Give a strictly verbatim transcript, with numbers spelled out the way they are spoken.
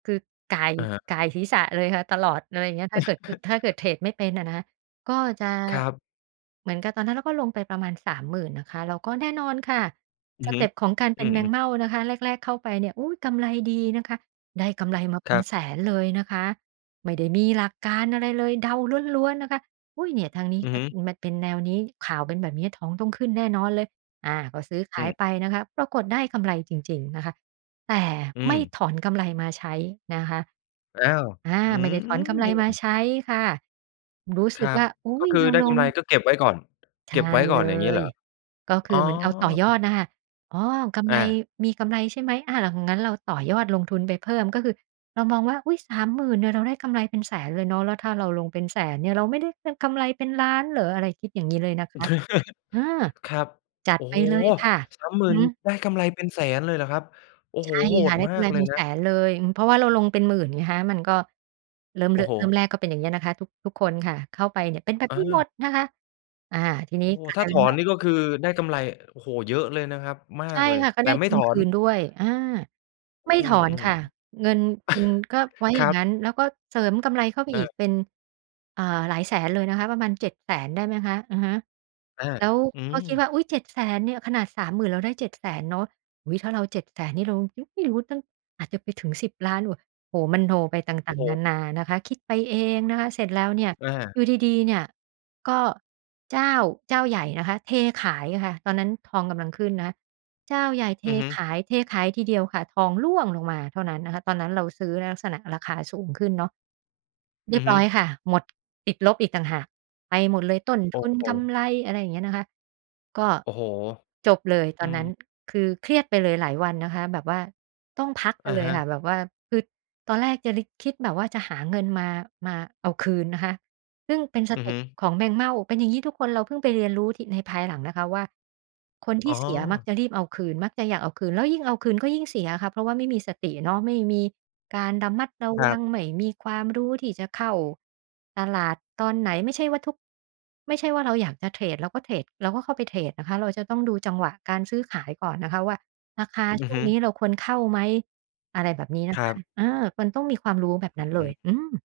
คือ ก่าย อะฮะ ก่ายศีรษะเลยค่ะ ตลอด อะไรอย่างเงี้ย ถ้าเกิด อ ถ้าเกิดเทรดไม่เป็นอะนะคะ ก็จะ ครับ เหมือนกับตอนนั้นเราก็ลงไปประมาณ สามหมื่น นะคะ แล้วก็แน่นอนค่ะ อืสอฮเึ ต็ปของการเปอ็ืนแมงอ ๆ เม่านะคะ แรก ๆ เข้าไปเนี่ย อุ๊ย! กำไรดีนะคะ ได้กำไรมาเปค็รันบ แสนเลยนะคะ ไม่ได้มีหลักการอะไรเลย เดาล้วน ๆ นะคะ อุ๊ย! เนี่ยทางนี้อืกอ็ ฮึ มันเป็นแนวนี้ ข่าวเป็นแบบนี้ทองต้องขึ้นแน่นอนเลย อ่า ก็ซื้อขอืายม ไปนะคะ ปรากฏได้กำไรจริง ๆ นะคะ แต่อืไม่ม ถอนกำไรมาใช้นะคะ อ้าว อา ฮ อืไม่ได้ถอนกำไรมาม ใช้ค่ะ รู้คสึรกัวบ ่า อุ๊ก็ย! คืเรอาได้ลกำไรง ก็เก็บไว้ก่อน ใชเก่็บไว้กเล่อน อย่างนี้เหย รอ? ก็คอ๋ืออ เหมือนเอาต่อยอดน่ะค่ะ อ๋อ กำอไร า มีกำไรใช่ไหม อ่า งั้นเราต่อยอดลงทุนไปเพิ่ม ก็คือเรามองว่า "อุ๊ย! สามหมื่น เนี่ย เราได้กำไรเป็นแสนเลยเนาะ แล้วถ้าเราลงเป็นแสนเนี่ย เราไม่ได้ ฮ กำไรเป็นล้านเหรอ?" อะไรคิด อย่างนี้เลยนะคะ อืม ครับ จัโดอ้ไปโฮ! เลยค่ะ สามหมือื่น อฮึ ได้กำไรเป็นแสนเลยเหรอครับ โอ้ใโชฮ! ่โหค่ดะ ได้มกาำไกรเลเปย็นนแะ สนเลย อือ เพราะว่าเราลงเป็นหมื่นไงคะ มันก็เริ่ม โอร ้โฮ! เริ่มแรกก็เป็นอย่างนี้นะคะ ทุก ทุกคนค่ะ เข้าไปเนี่ยเป็น แบบอนี้หมา ดนะคะ อา ทีนีโอ้้ กลาถ้ายเถป็นอว่นา นี่ ก็คือได้กำไร โอ้โฮ! เยอะเลยนะครับ มใชา่กเลย ค่ะ ก็แไตด่้ไมทุ่ถนอคน ืนด้วย อา ไอมื่ถอนอ ค่ะ ๆ เงินทุนก็ไว้อคย่ราังงั้น บ แล้วก็เสริมกำไรเข้าไปอีก เออ เป็น อ่า หลายแสนเลยนะคะ ประมาณ เจ็ดแสน ได้ไหมคะ อะฮะ อา แล้ว อืก็คิดม ว่า อุ๊ย! เจ็ดแสน เนี่ย ขนาด สามหมื่น เราได้ เจ็ดแสน เนาะ อุ๊ย ถ้าเรา เจ็ดแสน นี่เรา ฮึ ไม่รู้ ตั้ง อาจจะไปถึง สิบล้าน ว โอ้โฮ! มโนไปตโอ่้าง โฮ! ๆ นานานะคะ คิดไปเองนะคะ เสร็จแล้วเนี่ย อา อยู่ดี ๆ เนี่ย ก็เจ้า เจ้าใหญ่นะคะเทขายค่ะ ตอนนั้นทองกำลังขึ้นนะคะ เจ้าใหญ่เทอือฮึ ขาย เทขายทีเดียวค่ะ ทองร่วงลงมาเท่านั้นนะคะ ตอนนั้นเราซื้อในลักษณะราคาสูงขึ้นเนาะ เรอีืยอบฮรึ ้อยค่ะ หมด ติดลบอีกต่างหาก ไปหมดเลยต้นโอทุ้น โฮ! กำไร อะไรอย่างเงี้ยนะคะ ก็โอ้โฮ! จบเลยตอือนนม ั้น คือเครียดไปเลยหลายวันนะคะ แบบว่าต้องพักกัอนะเลฮยค่ะ ะ แบบว่าคือตอนแรกจะลิก คิดแบบว่าจะหาเงินมา มาเอาคืนนะคะ ซึ่งเป็นสอืเอต็ฮึ ปของแมงเม่า เป็นอย่างนี้ทุกคนเราเพิ่งไปเรียนรู้ที่ ในภายหลังนะคะว่า คนทอ๋ี่อ เสียมักจะรีบเอาคืน มักจะอยากเอาคืน แล้วยิ่งเอาคืนก็ยิ่งเสียค่ะ เพราะว่าไม่มีสติเนาะ ไม่มีการระมัด ระครวัับ ง ไม่มีความรู้ที่จะเข้าตลาดตอนไหน ไม่ใช่ว่าทุก ไม่ใช่ว่าเราอยากจะเทรด เราก็เทรด เราก็เข้าไปเทรดนะคะ เราจะต้องดูจังหวะการซื้อขายก่อนนะคะว่า ราคา อชือ่วฮงึ นี้เราควรเข้าไหม อะไรแบบนี้ นคะรคัะ บ เออ มันต้องมีความรู้แบบอืนั้อนฮเลย ึ อืม